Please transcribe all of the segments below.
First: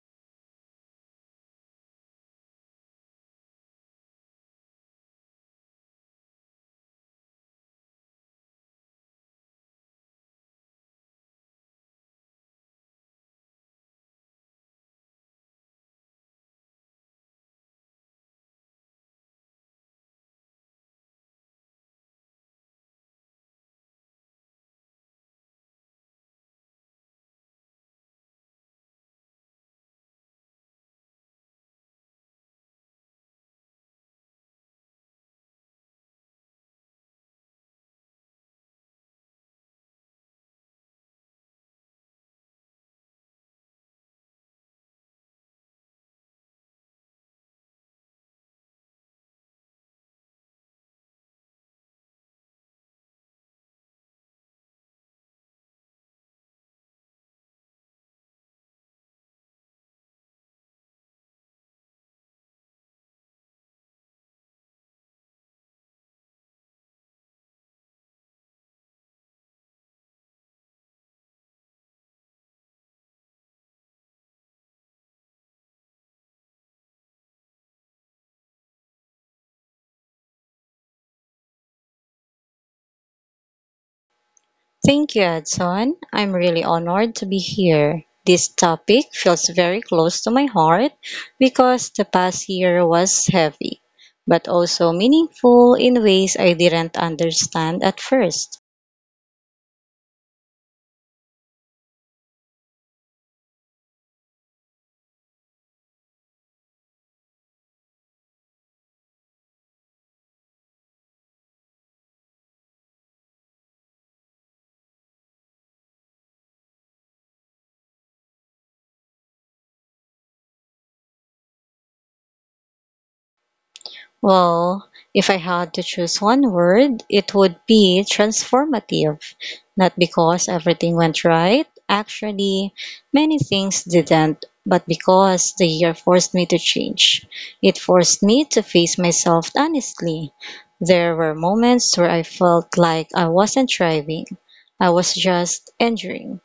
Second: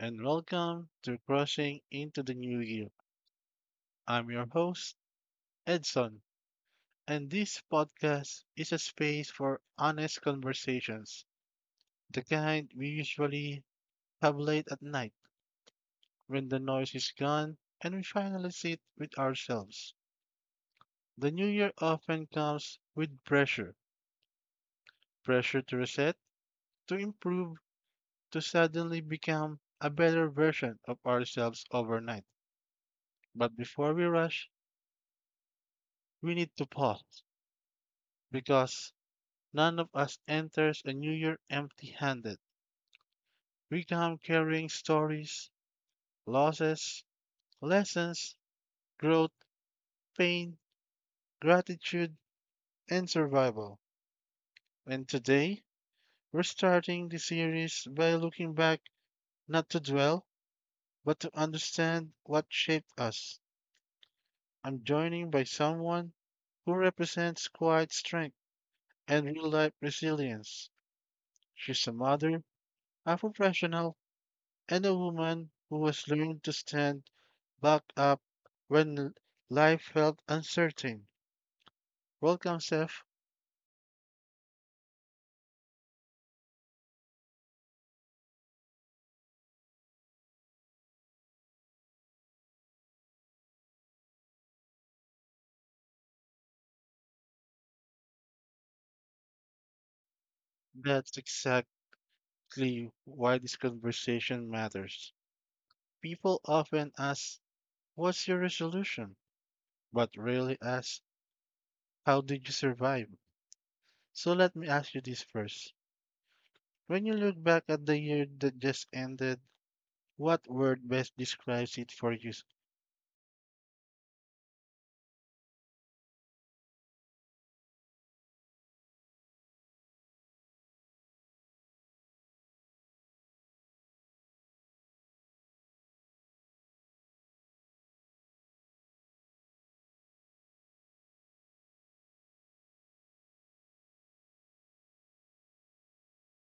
and welcome to Crushing into the New Year. I'm your host, Edson, and this podcast is a space for honest conversations, the kind we usually have late at night when the noise is gone and we finally sit with ourselves. The new year often comes with pressure pressure to reset, to improve, to suddenly become a better version of ourselves overnight. But before we rush, we need to pause because none of us enters a new year empty handed. We come carrying stories, losses, lessons, growth, pain, gratitude, and survival. And today, we're starting the series by looking back, not to dwell, but to understand what shaped us. I'm joining by someone who represents quiet strength and real life resilience. She's a mother, a professional, and a woman who has learned to stand back up when l- life felt uncertain. Welcome, Seth. Thank you, Edson. I'm really honored to be here. This topic feels very close to my heart because the past year was heavy, but also meaningful in ways I didn't understand at first. That's exactly why this conversation matters. People often ask, what's your resolution? But rarely ask, how did you survive? So let me ask you this first. When you look back at the year that just ended, what word best describes it for you? Well, if I had to choose one word, it would be transformative. Not because everything went right. Actually, many things didn't, but because the year forced me to change. It forced me to face myself honestly. There were moments where I felt like I wasn't thriving. I was just enduring.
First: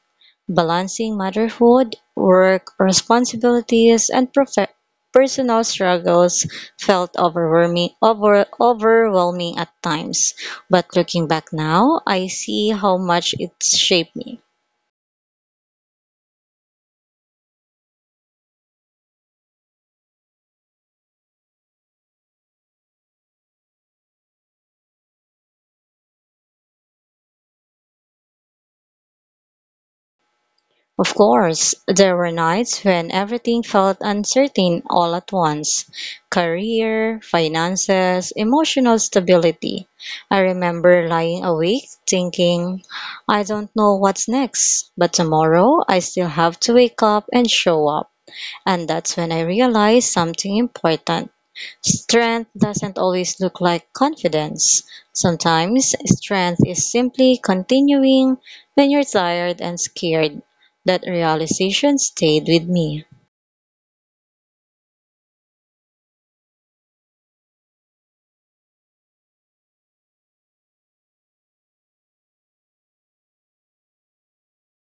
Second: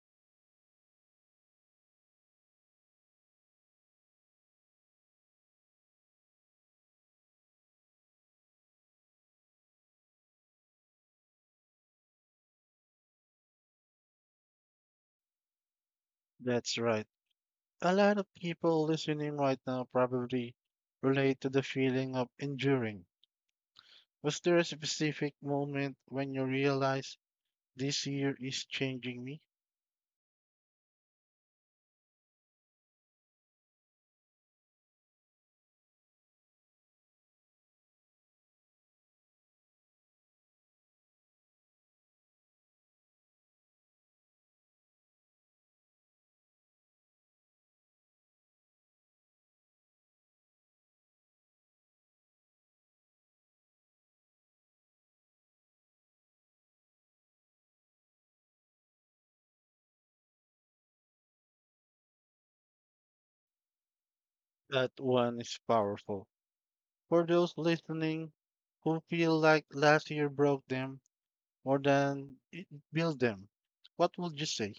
Balancing motherhood, work responsibilities, and personal struggles felt overwhelming at times. But looking back now, I see how much it shaped me. That's right. A lot of people listening right now probably relate to the feeling of enduring. Was there a specific moment when you realized this year is changing me? Of course, there were nights when everything felt uncertain all at once: career, finances, emotional stability. I remember lying awake thinking, "I don't know what's next, but tomorrow I still have to wake up and show up." And that's when I realized something important. Strength doesn't always look like confidence. Sometimes, strength is simply continuing when you're tired and scared. That realization stayed with me. That one is powerful. For those listening who feel like last year broke them more than it built them, what would you say?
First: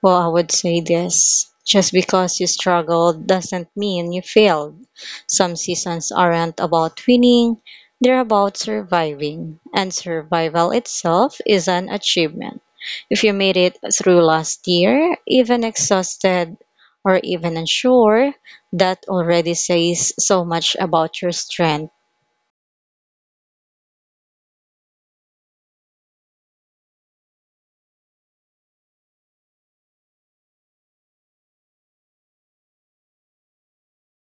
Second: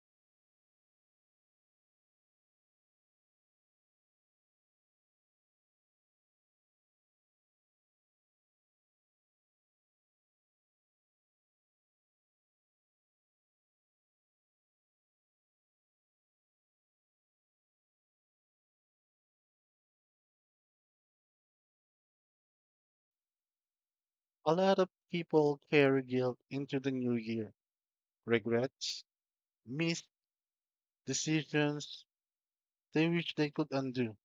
Well, I would say this. Just because you struggled doesn't mean you failed. Some seasons aren't about winning, they're about surviving. And survival itself is an achievement. If you made it through last year, even exhausted or even unsure, that already says so much about your strength. A lot of people carry guilt into the new year, regrets, missed decisions they wish they could undo.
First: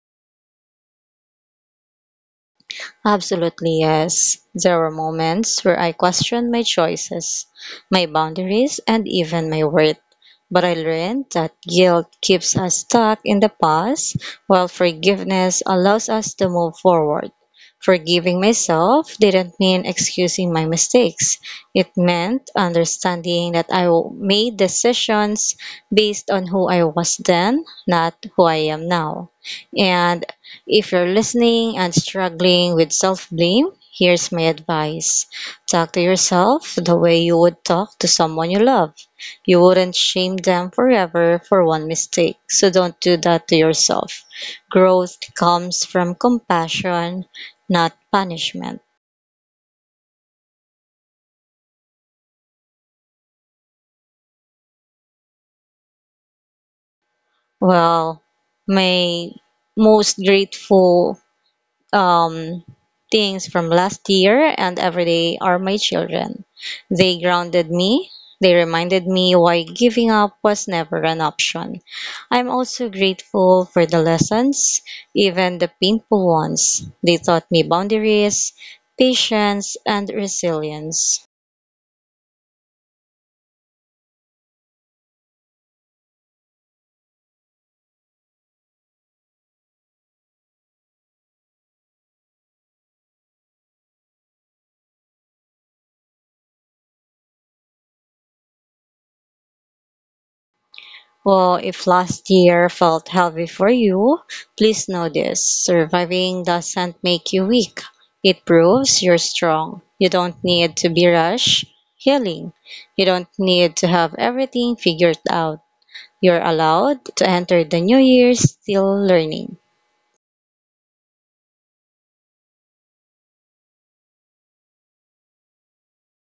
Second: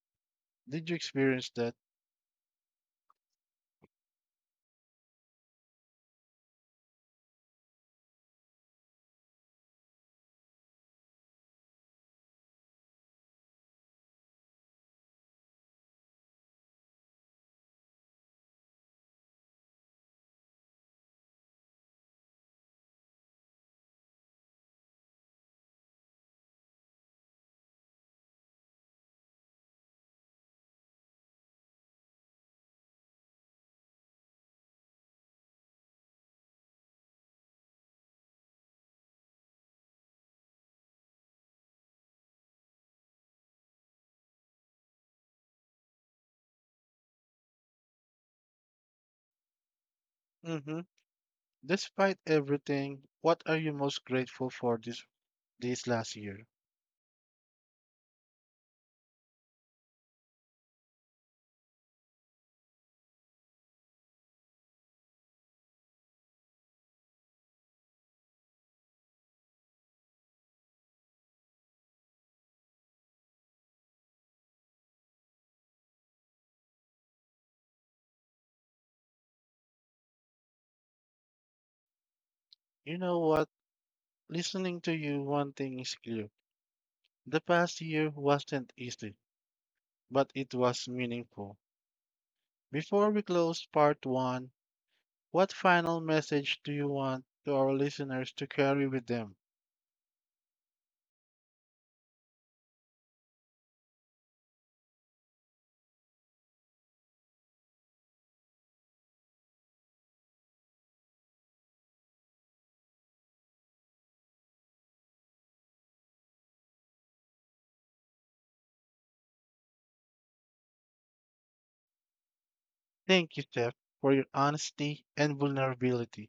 Did you experience that? Absolutely, yes. There were moments where I questioned my choices, my boundaries, and even my worth. But I learned that guilt keeps us stuck in the past, while forgiveness allows us to move forward. Forgiving myself didn't mean excusing my mistakes. It meant understanding that I made decisions based on who I was then, not who I am now. And if you're listening and struggling with self blame, here's my advice. Talk to yourself the way you would talk to someone you love. You wouldn't shame them forever for one mistake, so don't do that to yourself. Growth comes from compassion, not punishment. Mhm. Despite everything, what are you most grateful for this last year? Well, my most grateful um, things from last year and every day are my children. They grounded me. They reminded me why giving up was never an option. I'm also grateful for the lessons, even the painful ones. They taught me boundaries, patience, and resilience. You know what? Listening to you, one thing is clear. The past year wasn't easy, but it was meaningful. Before we close part one, what final message do you want to our listeners to carry with them? Well, if last year felt heavy for you, please know this. Surviving doesn't make you weak. It proves you're strong. You don't need to be rushed healing. You don't need to have everything figured out. You're allowed to enter the new year still learning. Thank you, Steph, for your honesty and vulnerability.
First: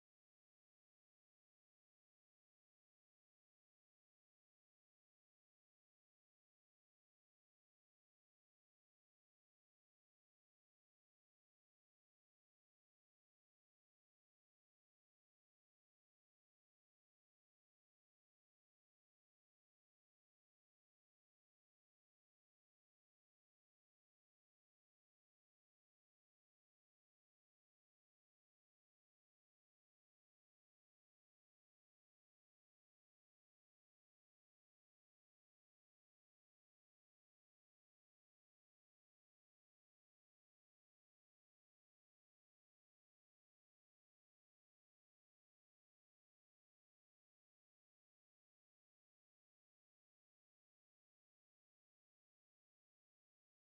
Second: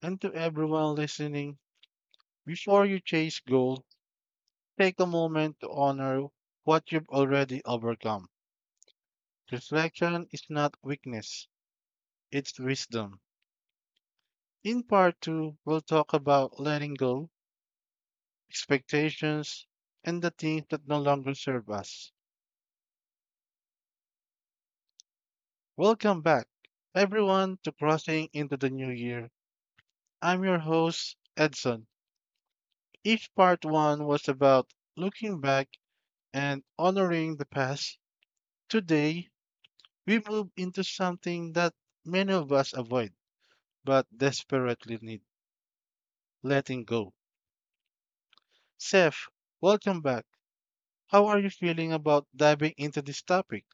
And to everyone listening, before you chase gold, take a moment to honor what you've already overcome. Reflection is not weakness, it's wisdom. In part two, we'll talk about letting go, expectations, and the things that no longer serve us. Welcome back, everyone, to Crossing into the New Year. I'm your host, Edson. Each part one was about looking back and honoring the past. Today, we move into something that many of us avoid but desperately need: letting go. Seth, welcome back. How are you feeling about diving into this topic?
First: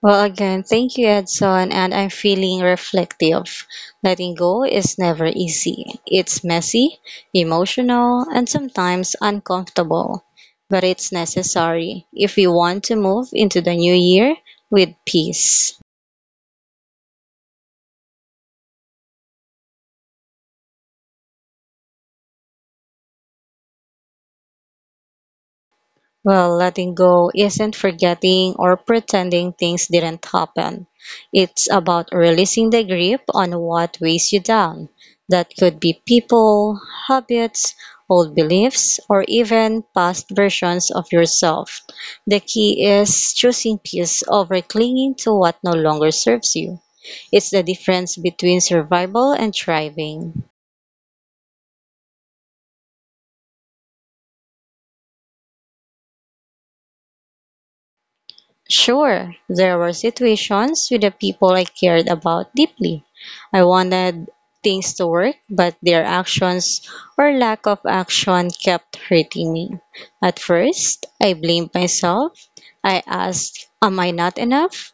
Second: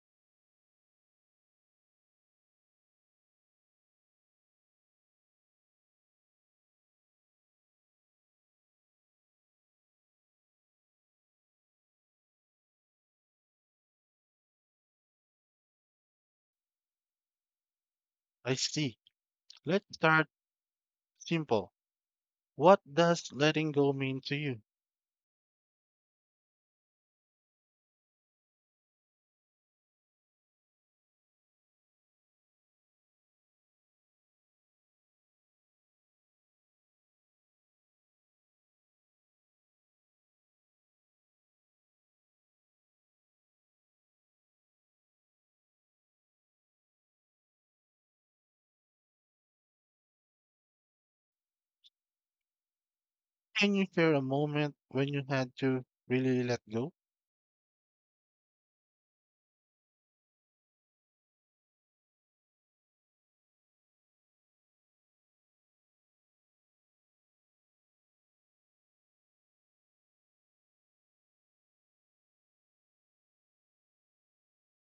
Well, again, thank you, Edson. And I'm feeling reflective. Letting go is never easy. It's messy, emotional, and sometimes uncomfortable. But it's necessary if we want to move into the new year with peace. I see. Let's start simple. What does letting go mean to you? Well, letting go isn't forgetting or pretending things didn't happen. It's about releasing the grip on what weighs you down. That could be people, habits, old beliefs, or even past versions of yourself. The key is choosing peace over clinging to what no longer serves you. It's the difference between survival and thriving. Can you share a moment when you had to really let go? Sure, there were situations with the people I cared about deeply. I wanted things to work, but their actions or lack of action kept hurting me. At first, I blamed myself. I asked, "Am I not enough?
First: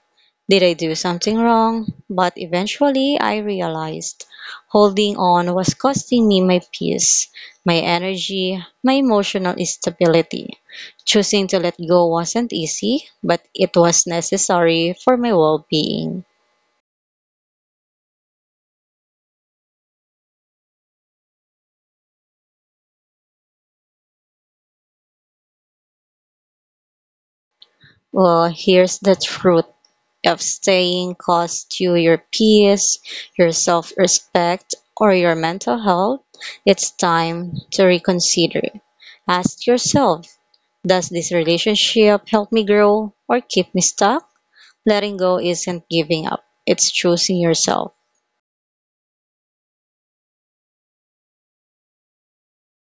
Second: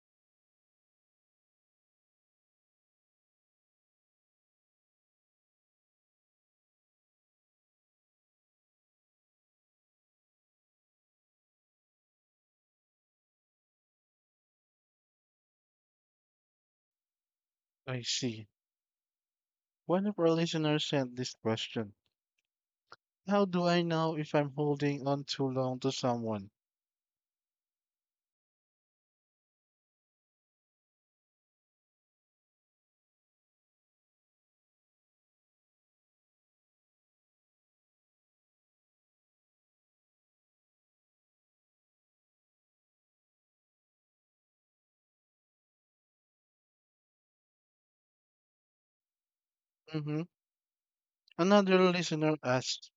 Did I do something wrong?" But eventually, I realized holding on was costing me my peace, my energy, my emotional stability. Choosing to let go wasn't easy, but it was necessary for my well being. I see. One of our listeners sent this question. How do I know if I'm holding on too long to someone? Well, here's the truth of staying costs you your peace, your self respect, or your mental health. It's time to reconsider. Ask yourself, does this relationship help me grow or keep me stuck? Letting go isn't giving up, it's choosing yourself. Hmm. Another listener asked,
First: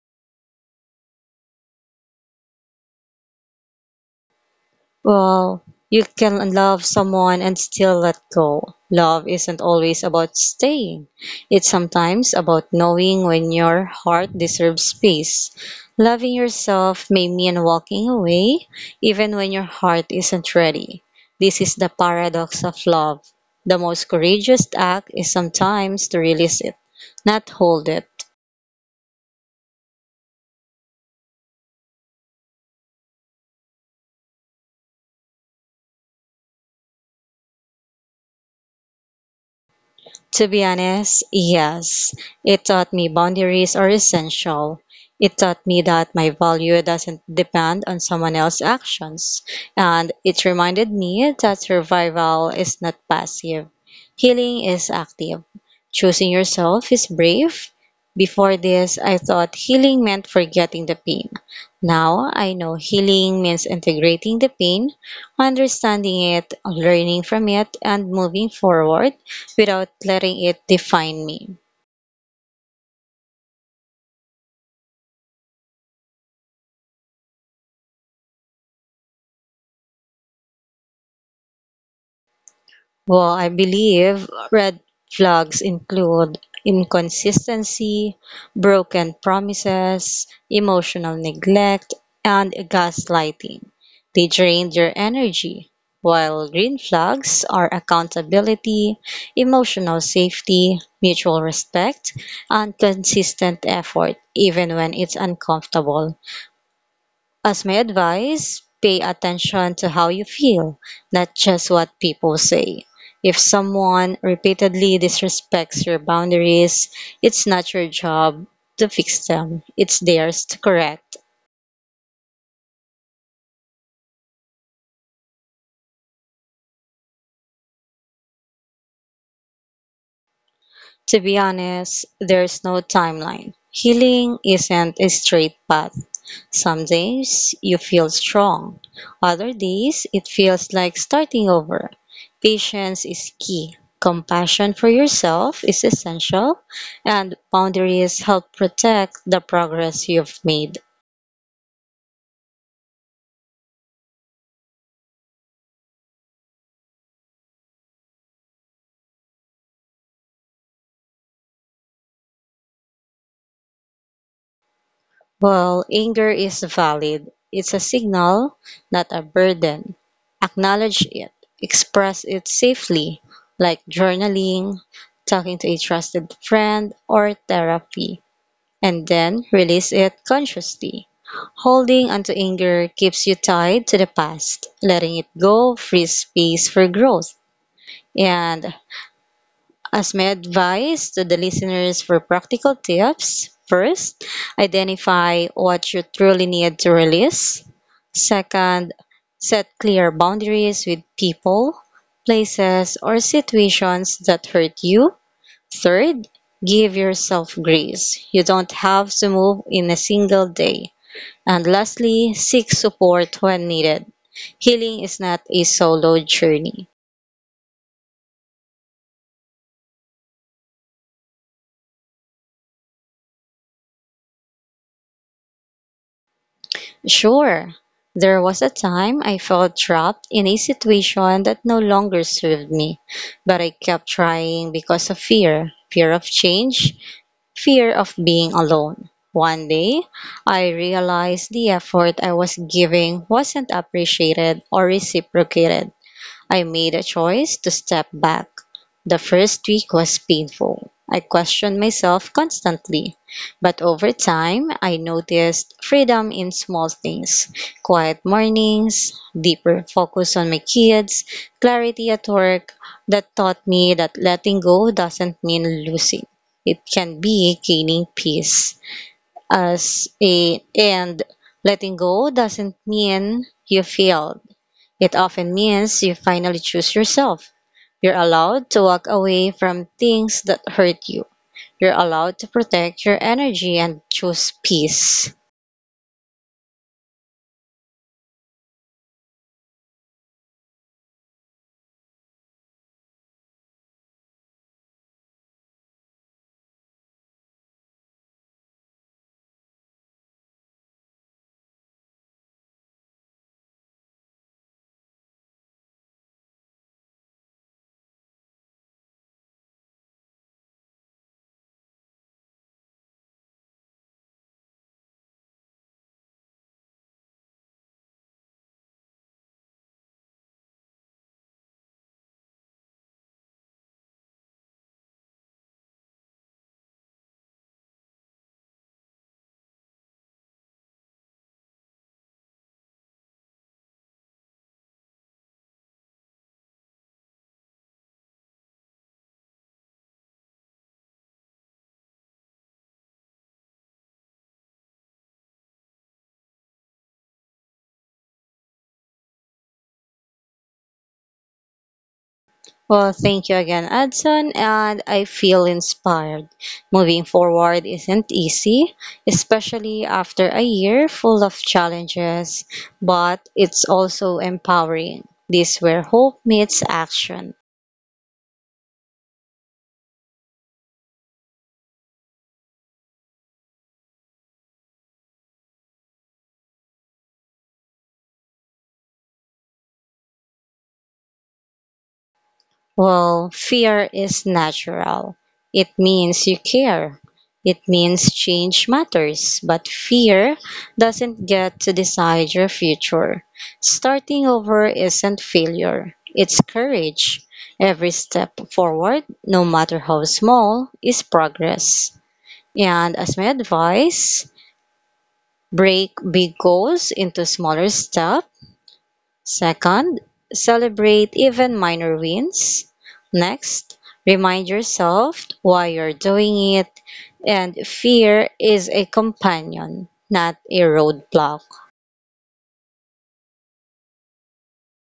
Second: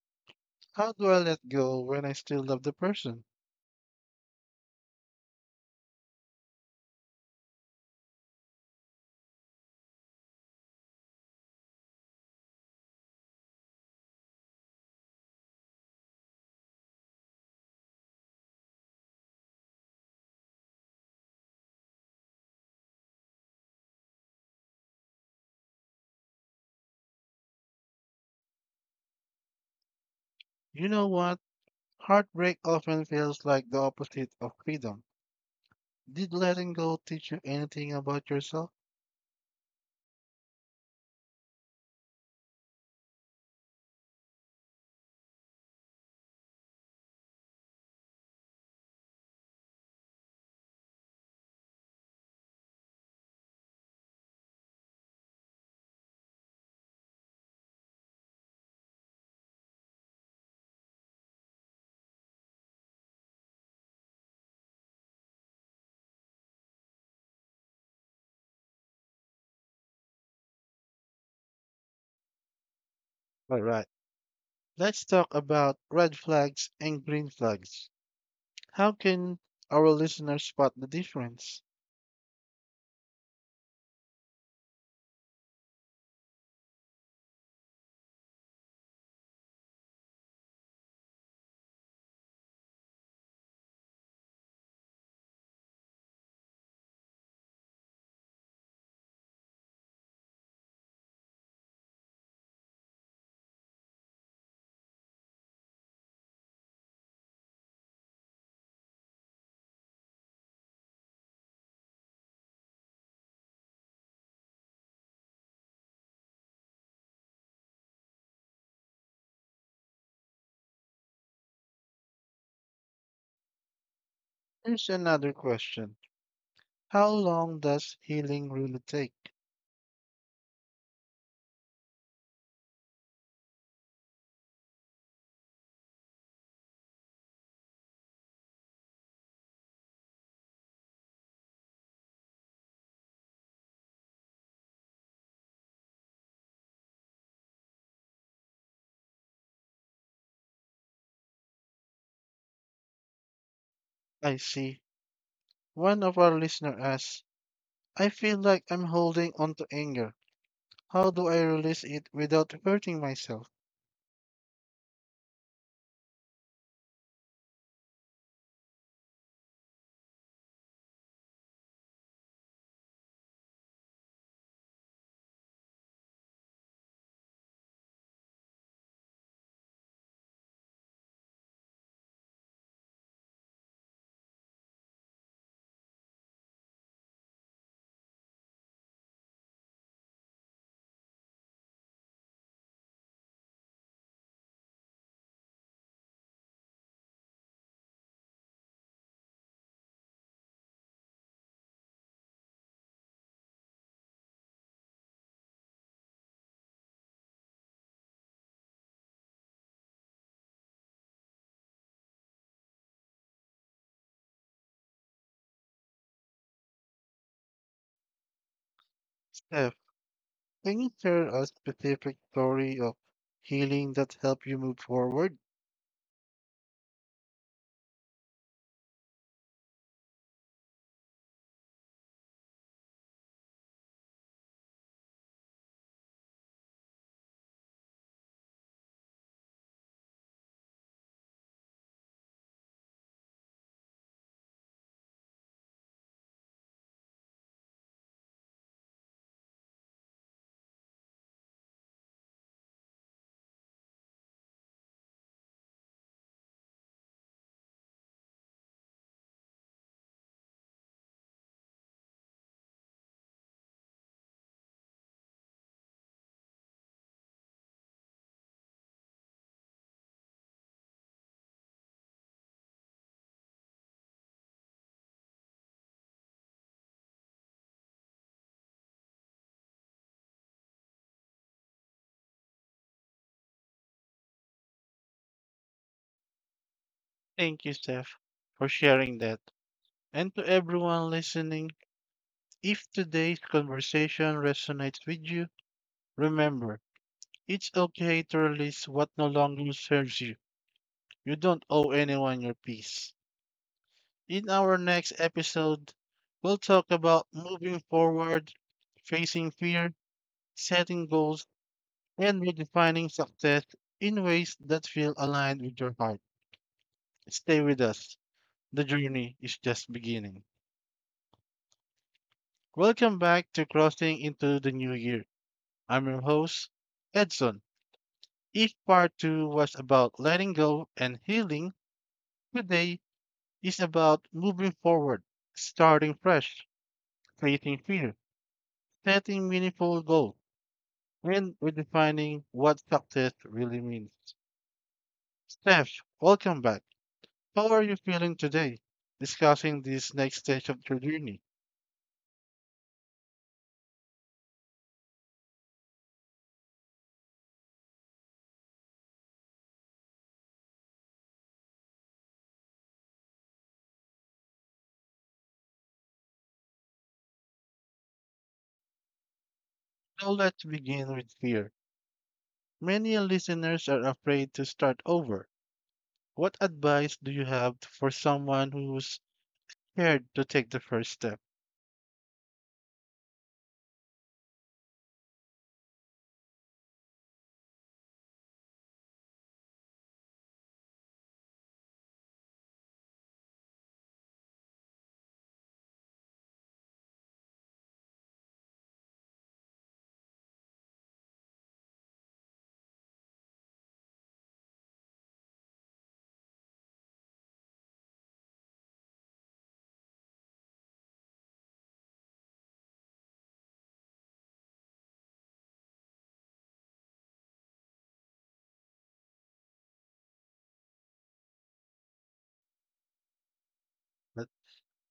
how do I let go when I still love the person? Well, you can love someone and still let go. Love isn't always about staying. It's sometimes about knowing when your heart deserves peace. Loving yourself may mean walking away even when your heart isn't ready. This is the paradox of love. The most courageous act is sometimes to release it, not hold it. You know what? Heartbreak often feels like the opposite of freedom. Did letting go teach you anything about yourself? To be honest, yes. It taught me boundaries are essential. It taught me that my value doesn't depend on someone else's actions. And it reminded me that survival is not passive, healing is active. Choosing yourself is brave. Before this, I thought healing meant forgetting the pain. Now I know healing means integrating the pain, understanding it, learning from it, and moving forward without letting it define me. All right. Let's talk about red flags and green flags. How can our listeners spot the difference? Well, I believe red flags include inconsistency, broken promises, emotional neglect, and gaslighting. They drain your energy, while green flags are accountability, emotional safety, mutual respect, and consistent effort, even when it's uncomfortable. As my advice, pay attention to how you feel, not just what people say. If someone repeatedly disrespects your boundaries, it's not your job to fix them, it's theirs to correct. Here's another question. How long does healing really take? To be honest, there's no timeline. Healing isn't a straight path. Some days you feel strong, other days it feels like starting over. Patience is key. Compassion for yourself is essential, and boundaries help protect the progress you've made. I see. One of our listeners asks, I feel like I'm holding on to anger. How do I release it without hurting myself? While anger is valid, it's a signal, not a burden. Acknowledge it, express it safely, like journaling, talking to a trusted friend, or therapy, and then release it consciously. Holding onto anger keeps you tied to the past. Letting it go frees space for growth. And as my advice to the listeners for practical tips, first, identify what you truly need to release. Second, set clear boundaries with people, places, or situations that hurt you. Third, give yourself grace. You don't have to move in a single day. And lastly, seek support when needed. Healing is not a solo journey. Steph, can you share a specific story of healing that helped you move forward? Sure, there was a time I felt trapped in a situation that no longer served me, but I kept trying because of fear of change, fear of being alone. One day, I realized the effort I was giving wasn't appreciated or reciprocated. I made a choice to step back. The first week was painful. I questioned myself constantly, but over time, I noticed freedom in small things: quiet mornings, deeper focus on my kids, clarity at work. That taught me that letting go doesn't mean losing. It can be gaining peace. As a and letting go doesn't mean you failed. It often means you finally choose yourself. You're allowed to walk away from things that hurt you. You're allowed to protect your energy and choose peace. Thank you, Steph, for sharing that. And to everyone listening, if today's conversation resonates with you, remember, it's okay to release what no longer serves you. You don't owe anyone your peace. In our next episode, we'll talk about moving forward, facing fear, setting goals, and redefining success in ways that feel aligned with your heart. Stay with us. The journey is just beginning. Welcome back to Crossing into the New Year. I'm your host, Edson. If part two was about letting go and healing, today is about moving forward, starting fresh, facing fear, setting meaningful goals, and redefining what success really means. Steph, welcome back. How are you feeling today, discussing this next stage of your journey? Well, thank you again, Adson, and I feel inspired. Moving forward isn't easy, especially after a year full of challenges, but it's also empowering. This where hope meets action. Now let's begin with fear. Many listeners are afraid to start over. What advice do you have for someone who's scared to take the first step? Well, fear is natural. It means you care. It means change matters. But fear doesn't get to decide your future. Starting over isn't failure, it's courage. Every step forward, no matter how small, is progress. And as my advice, break big goals into smaller steps. Second, celebrate even minor wins. Next, remind yourself why you're doing it, and fear is a companion, not a roadblock. Let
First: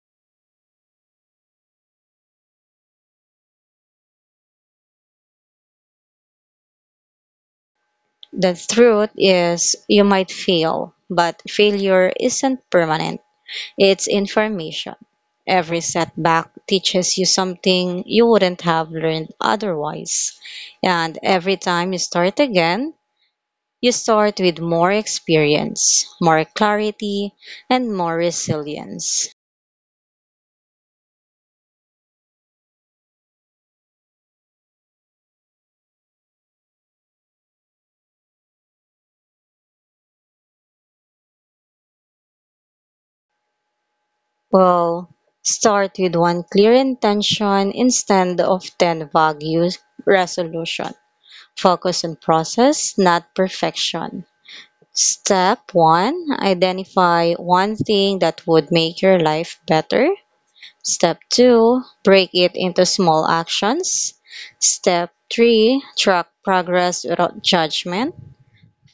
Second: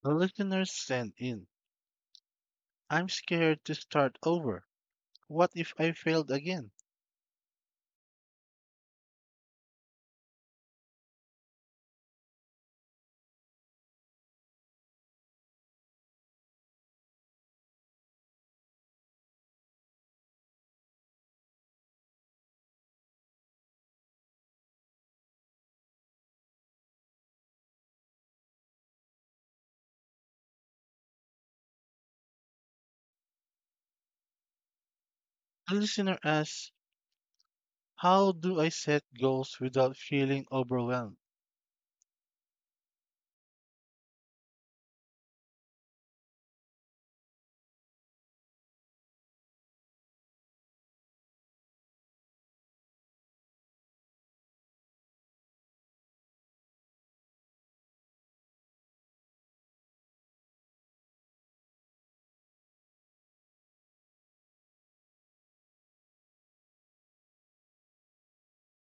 the listeners send in. I'm scared to start over. What if I failed again? The truth is, you might fail, but failure isn't permanent, it's information. Every setback teaches you something you wouldn't have learned otherwise. And every time you start again, you start with more experience, more clarity, and more resilience. A listener asks, how do I set goals without feeling overwhelmed? Well, start with one clear intention instead of 10 vague resolution. Focus on process, not perfection. Step 1, identify one thing that would make your life better. Step 2, break it into small actions. Step 3, track progress without judgment.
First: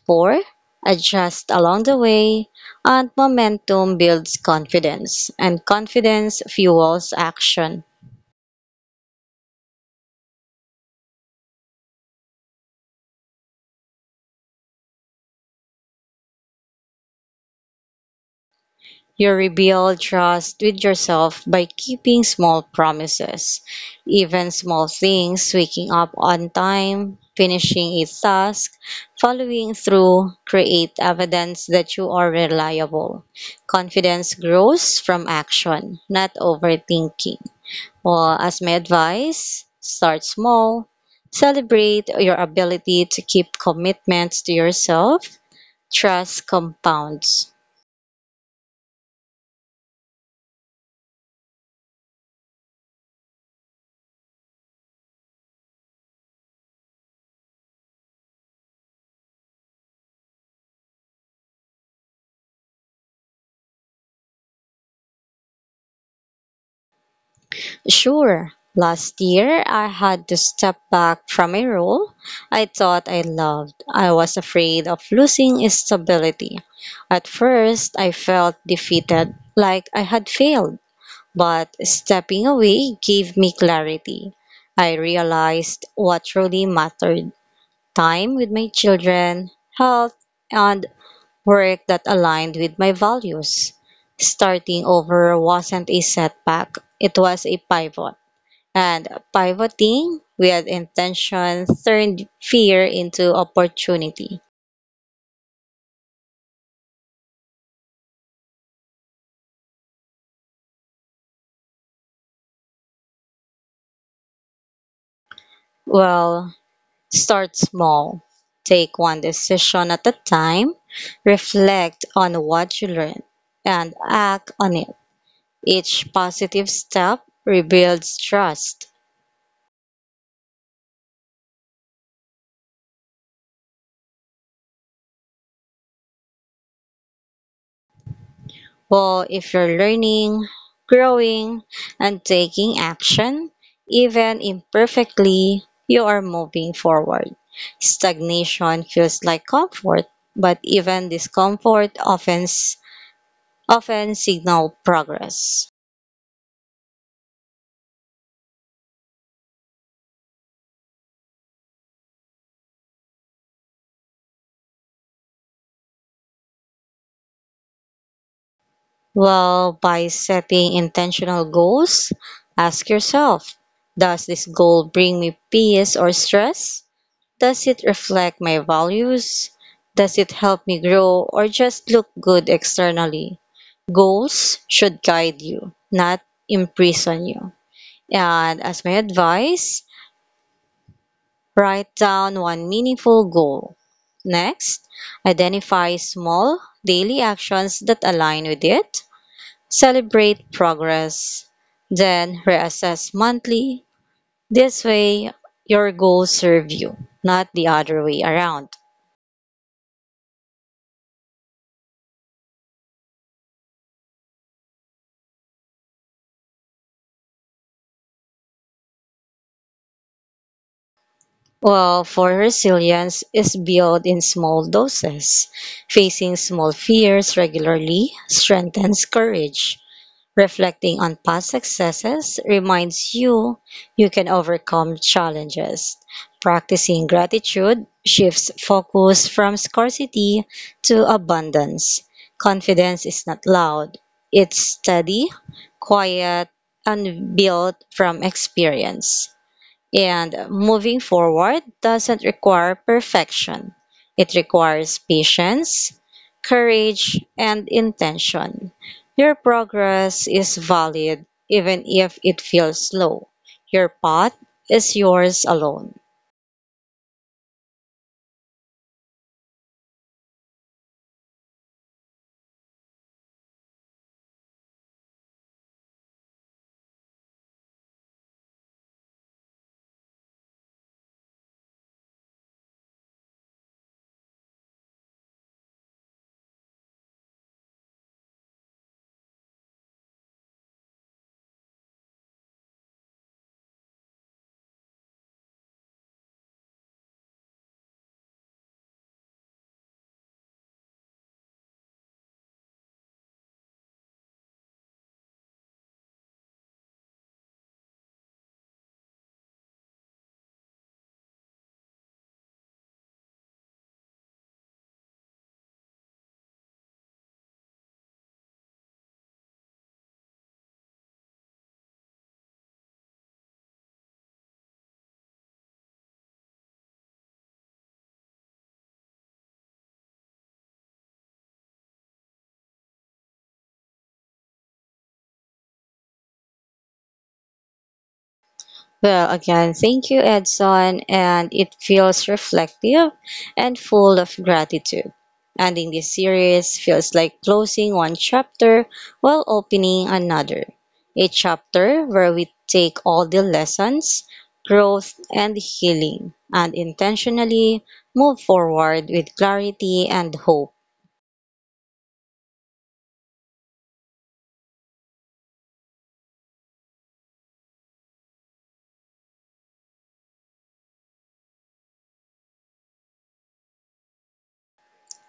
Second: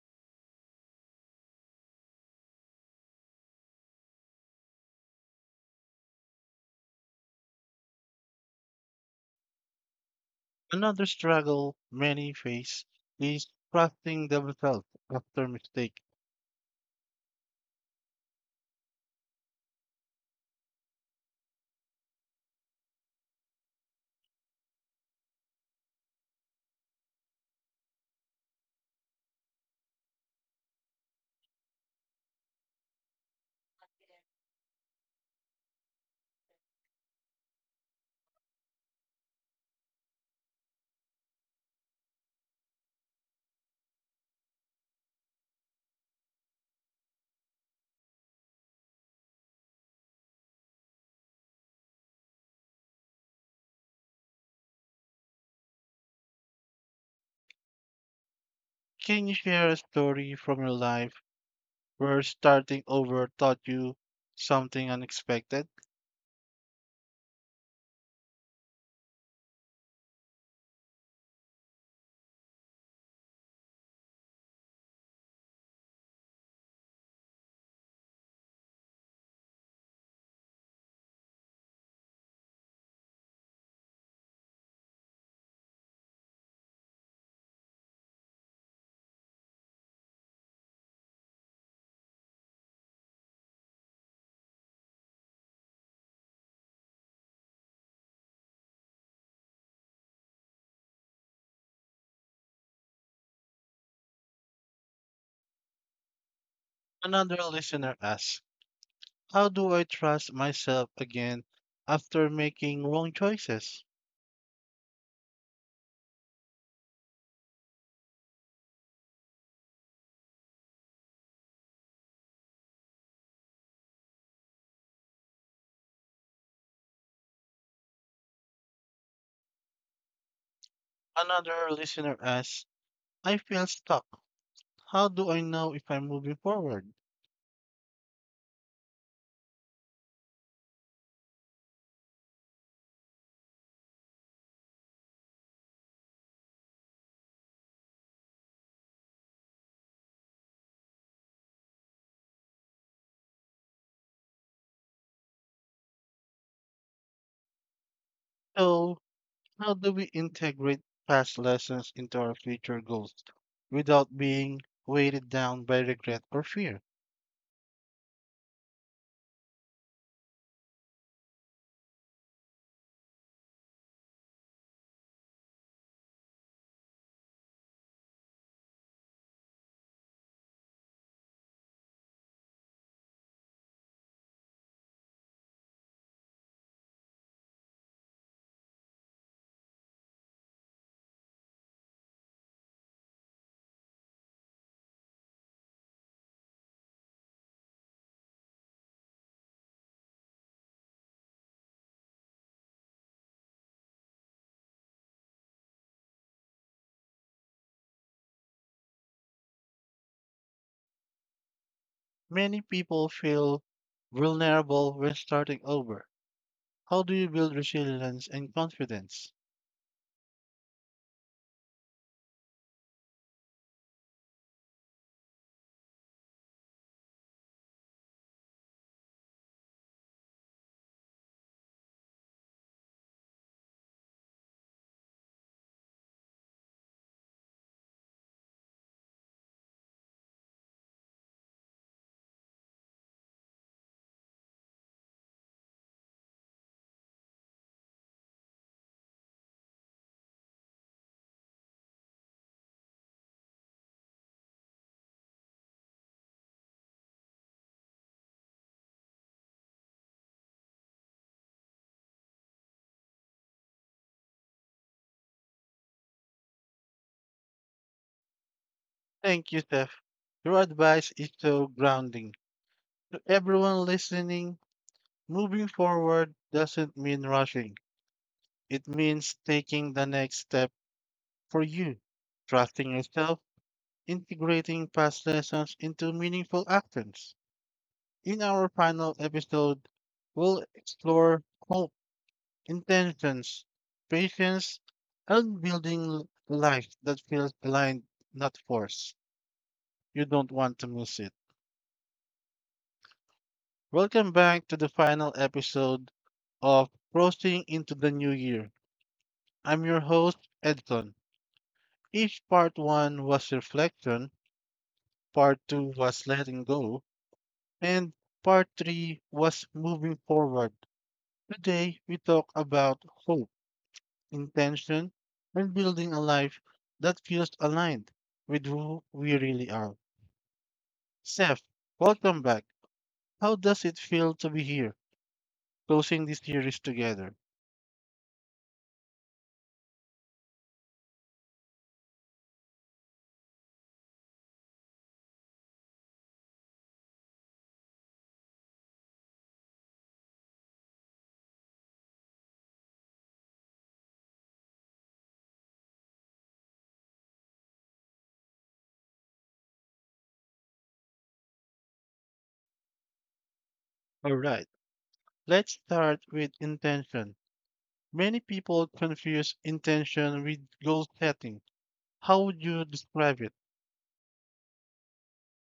Four, adjust along the way, and momentum builds confidence, and confidence fuels action. Another struggle many face is trusting themselves after mistake. You rebuild trust with yourself by keeping small promises, even small things: waking up on time, finishing a task, following through. Create evidence that you are reliable. Confidence grows from action, not overthinking. Well, as my advice, start small. Celebrate your ability to keep commitments to yourself. Trust compounds. Can you share a story from your life where starting over taught you something unexpected? Sure, last year I had to step back from a role I thought I loved. I was afraid of losing its stability. At first, I felt defeated, like I had failed. But stepping away gave me clarity. I realized what truly mattered: time with my children, health, and work that aligned with my values. Starting over wasn't a setback, it was a pivot. And pivoting with intention turned fear into opportunity. Another listener asks, how do I trust myself again after making wrong choices? Well, start small. Take one decision at a time, reflect on what you learned, and act on it. Each positive step rebuilds trust. Another listener asks, I feel stuck. How do I know if I'm moving forward? Well, if you're learning, growing, and taking action, even imperfectly, you are moving forward. Stagnation feels like comfort, but even discomfort often signal progress. So, how do we integrate past lessons into our future goals without being weighted down by regret or fear? Well, by setting intentional goals, ask yourself, does this goal bring me peace or stress? Does it reflect my values? Does it help me grow or just look good externally? Goals should guide you, not imprison you. And as my advice, write down one meaningful goal. Next, identify small daily actions that align with it. Celebrate progress. Then reassess monthly. This way, your goals serve you, not the other way around. Many people feel vulnerable when starting over. How do you build resilience and confidence? Well, for resilience is built in small doses. Facing small fears regularly strengthens courage. Reflecting on past successes reminds you can overcome challenges. Practicing gratitude shifts focus from scarcity to abundance. Confidence is not loud, it's steady, quiet, and built from experience. And moving forward doesn't require perfection. It requires patience, courage, and intention. Your progress is valid even if it feels slow. Your path is yours alone. Thank you, Steph. Your advice is so grounding. To everyone listening, moving forward doesn't mean rushing. It means taking the next step for you, trusting yourself, integrating past lessons into meaningful actions. In our final episode, we'll explore hope, intentions, patience, and building a life that feels aligned, not forced. You don't want to miss it. Welcome back to the final episode of Crossing into the New Year. I'm your host, Edson. If part one was reflection, part two was letting go, and part three was moving forward. Today, we talk about hope, intention, and building a life that feels aligned with who we really are. Seth, welcome back. How does it feel to be here, closing this series together? Well, again, thank you, Edson, and it feels reflective and full of gratitude. Ending this series feels like closing one chapter while opening another. A chapter where we take all the lessons, growth, and healing and intentionally move forward with clarity and hope. All right, let's start with intention. Many people confuse intention with goal setting. How would you describe it?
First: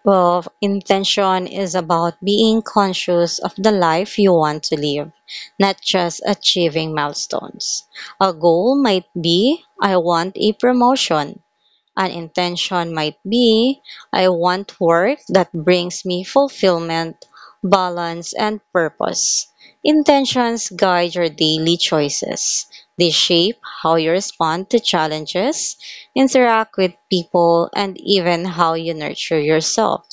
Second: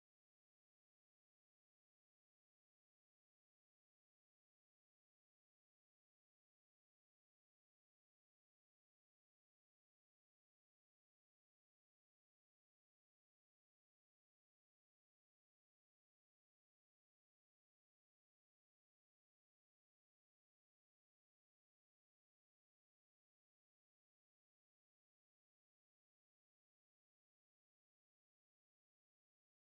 Well, intention is about being conscious of the life you want to live, not just achieving milestones. A goal might be I want a promotion, an intention might be I want work that brings me fulfillment, balance, and purpose. Intentions guide your daily choices. They shape how you respond to challenges, interact with people, and even how you nurture yourself.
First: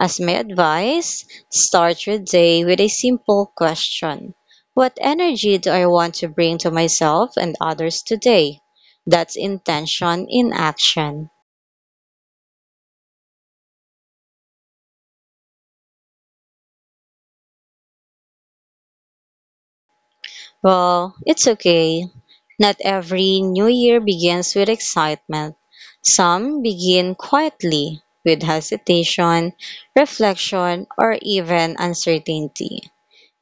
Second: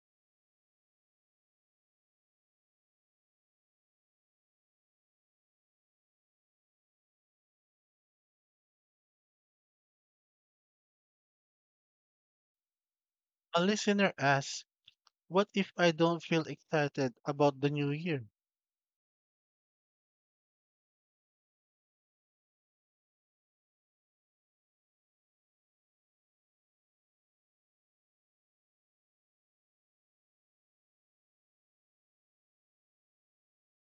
As my advice, start your day with a simple question: what energy do I want to bring to myself and others today? That's intention in action. A listener asks, what if I don't feel excited about the new year? Well, it's okay. Not every new year begins with excitement. Some begin quietly, with hesitation, reflection, or even uncertainty.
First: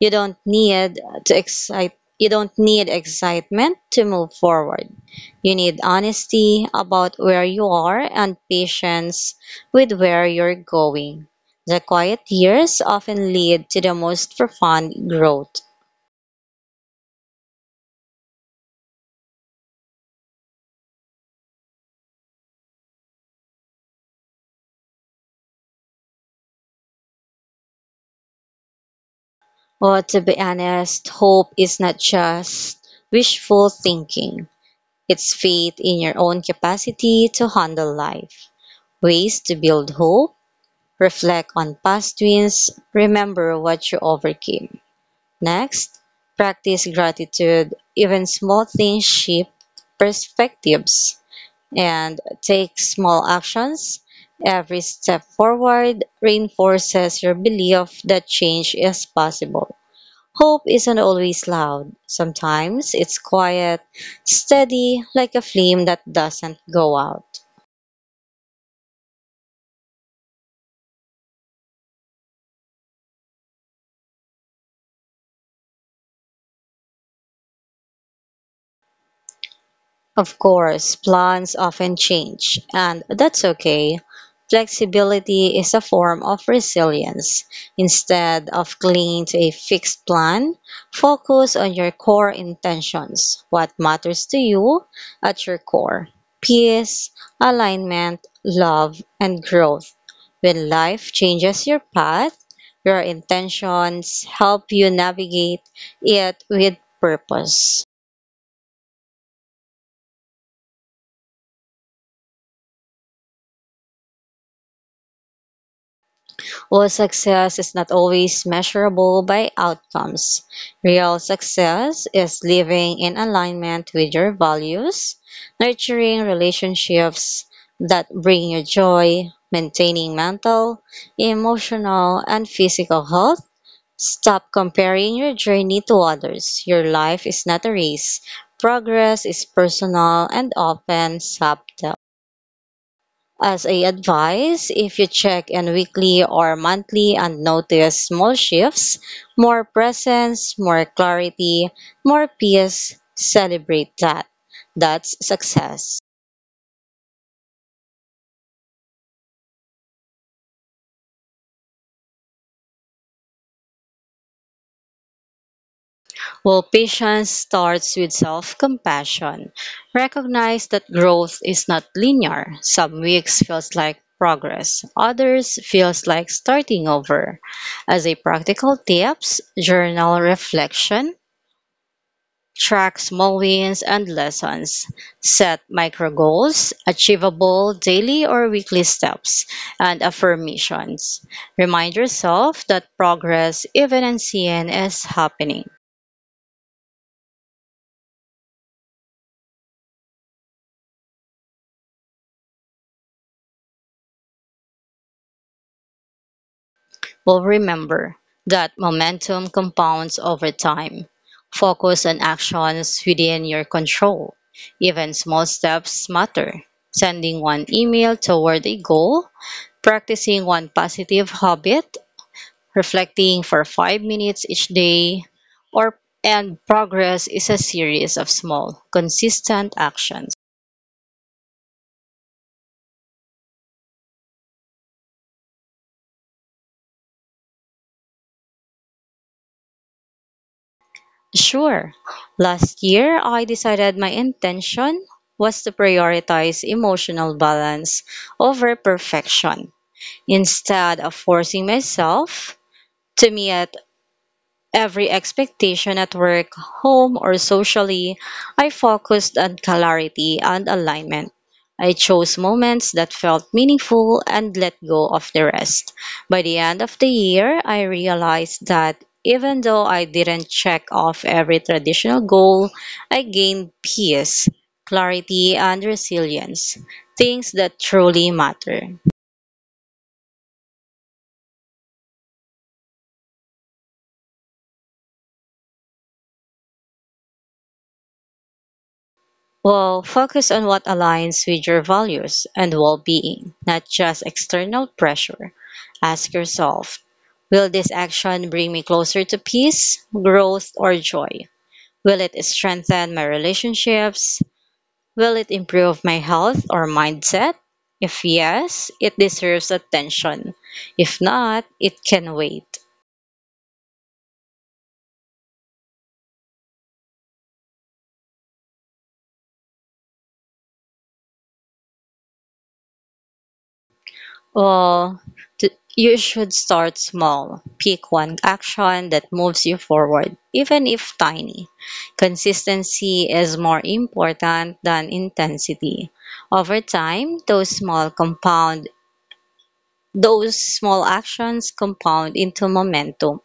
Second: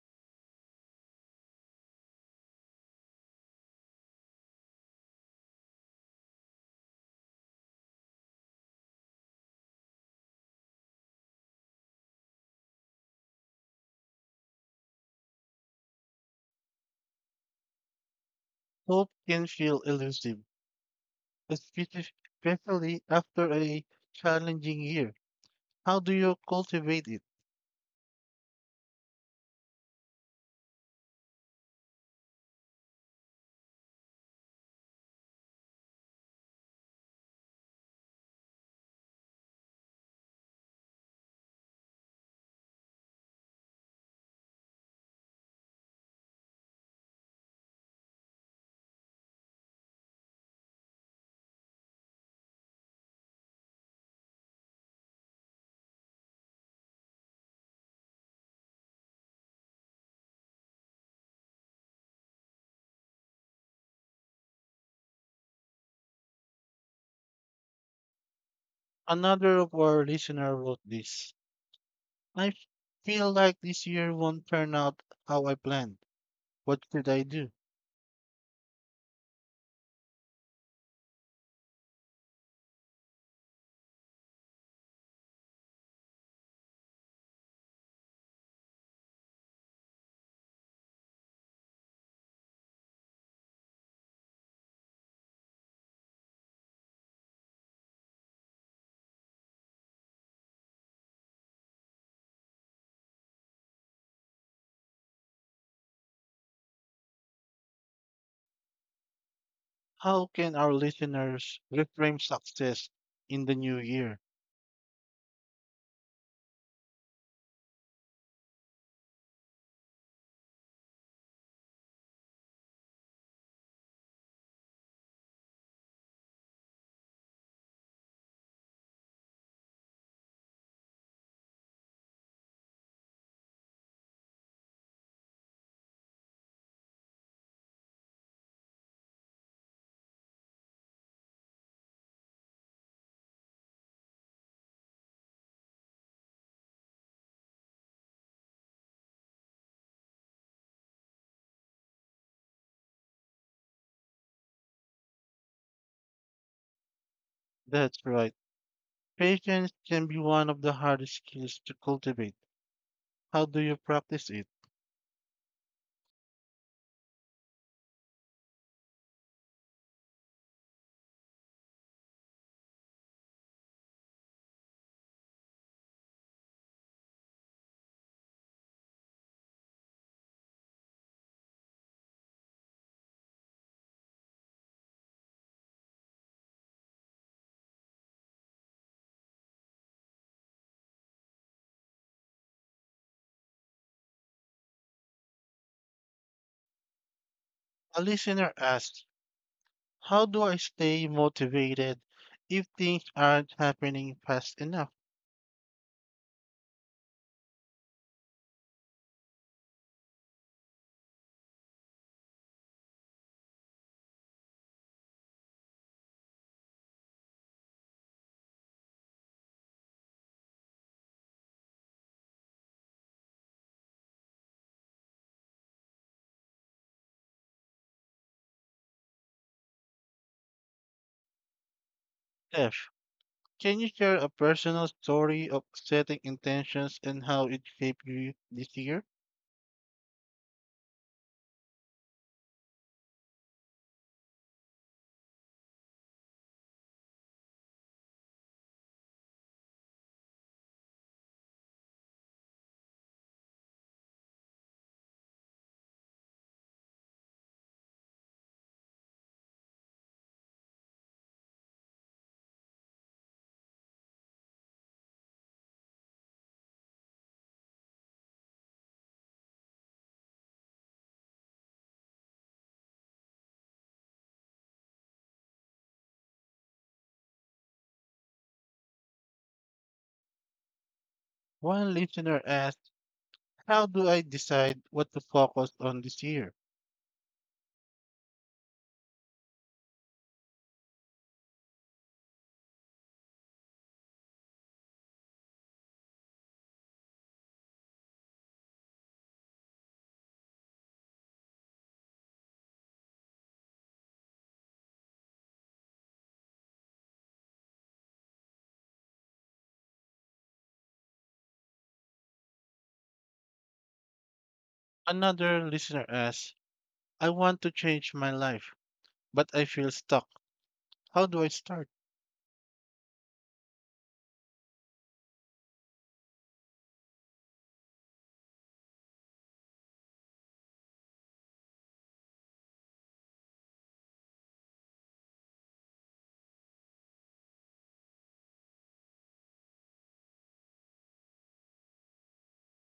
You don't need you don't need excitement to move forward. You need honesty about where you are and patience with where you're going. The quiet years often lead to the most profound growth. Hope can feel elusive, especi- especially after a challenging year. How do you cultivate it? Well, to be honest, hope is not just wishful thinking. It's faith in your own capacity to handle life. Ways to build hope: reflect on past wins, remember what you overcame. Next, practice gratitude. Even small things shift perspectives, and take small actions. Every step forward reinforces your belief that change is possible. Hope isn't always loud. Sometimes it's quiet, steady, like a flame that doesn't go out. Another of our listeners wrote this. I f- feel like this year won't turn out how I planned. What should I do? Of course, plans often change, and that's okay. Flexibility is a form of resilience. Instead of clinging to a fixed plan, focus on your core intentions, what matters to you at your core: peace, alignment, love, and growth. When life changes your path, your intentions help you navigate it with purpose. How can our listeners reframe success in the new year? While success is not always measurable by outcomes, real success is living in alignment with your values, nurturing relationships that bring you joy, maintaining mental, emotional, and physical health. Stop comparing your journey to others. Your life is not a race. Progress is personal and often subtle. As a advice, if you check in weekly or monthly and notice small shifts, more presence, more clarity, more peace, celebrate that. That's success. That's right. Patience can be one of the hardest skills to cultivate. How do you practice it? Well, patience starts with self compassion. Recognize that growth is not linear. Some weeks feels like progress, others feels like starting over. As a practical tips, journal reflection: track small wins and lessons. Set micro goals, achievable daily or weekly steps, and affirmations. Remind yourself that progress, even unseen, is happening. A listener asked, how do I stay motivated if things aren't happening fast enough? Well, remember that momentum compounds over time. Focus on actions within your control. Even small steps matter. Sending one email toward a goal, practicing one positive habit, reflecting for 5 minutes each day, or and progress is a series of small, consistent actions. Steph, can you share a personal story of setting intentions and how it shaped you this year? Sure. Last year, I decided my intention was to prioritize emotional balance over perfection. Instead of forcing myself to meet every expectation at work, home, or socially, I focused on clarity and alignment. I chose moments that felt meaningful and let go of the rest. By the end of the year, I realized that even though I didn't check off every traditional goal, I gained peace, clarity, and resilience, things that truly matter. One listener asked, how do I decide what to focus on this year? Well, focus on what aligns with your values and well being, not just external pressure. Ask yourself: will this action bring me closer to peace, growth, or joy? Will it strengthen my relationships? Will it improve my health or mindset? If yes, it deserves attention. If not, it can wait. Another listener asked, I want to change my life, but I feel stuck. How do I start? Well, t- you should start small. Pick one action that moves you forward, even if tiny. Consistency is more important than intensity. Over time, those small actions compound into momentum.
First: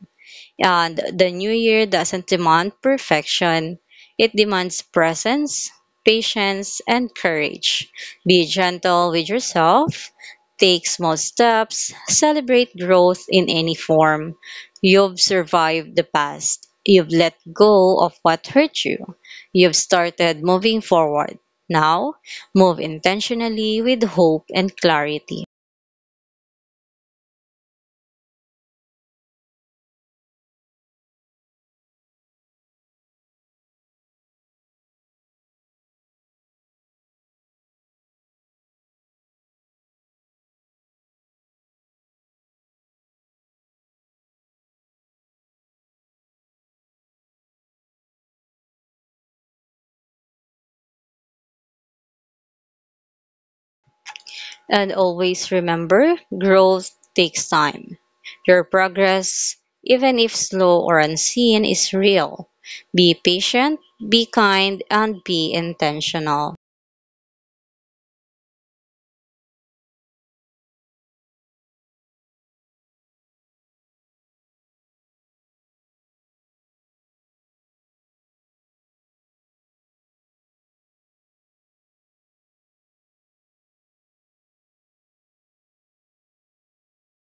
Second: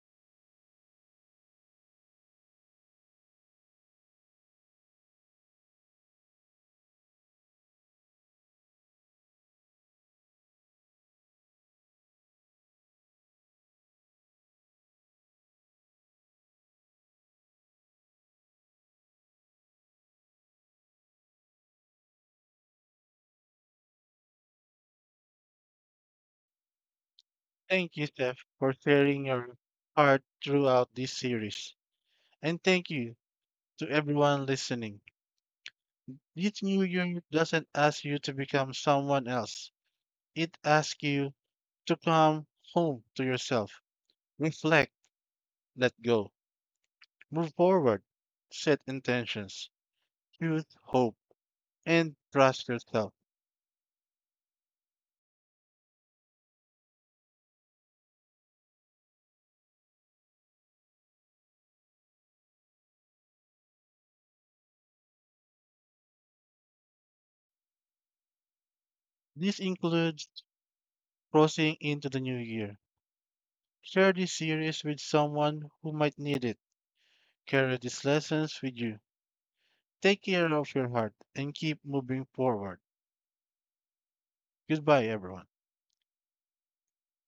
And the new year doesn't demand perfection, it demands presence, patience, and courage. Be gentle with yourself, take small steps, celebrate growth in any form. You've survived the past, you've let go of what hurt you, you've started moving forward. Now, move intentionally with hope and clarity. Thank you, Steph, for sharing your heart throughout this series. And thank you to everyone listening. This new unit doesn't ask you to become someone else. It asks you to come home to yourself, reflect, let go, move forward, set intentions, choose hope, and trust yourself. And always remember, growth takes time. Your progress, even if slow or unseen, is real. Be patient, be kind, and be intentional. This includes crossing into the new year. Share this series with someone who might need it. Carry these lessons with you. Take care of your heart and keep moving forward. Goodbye, everyone.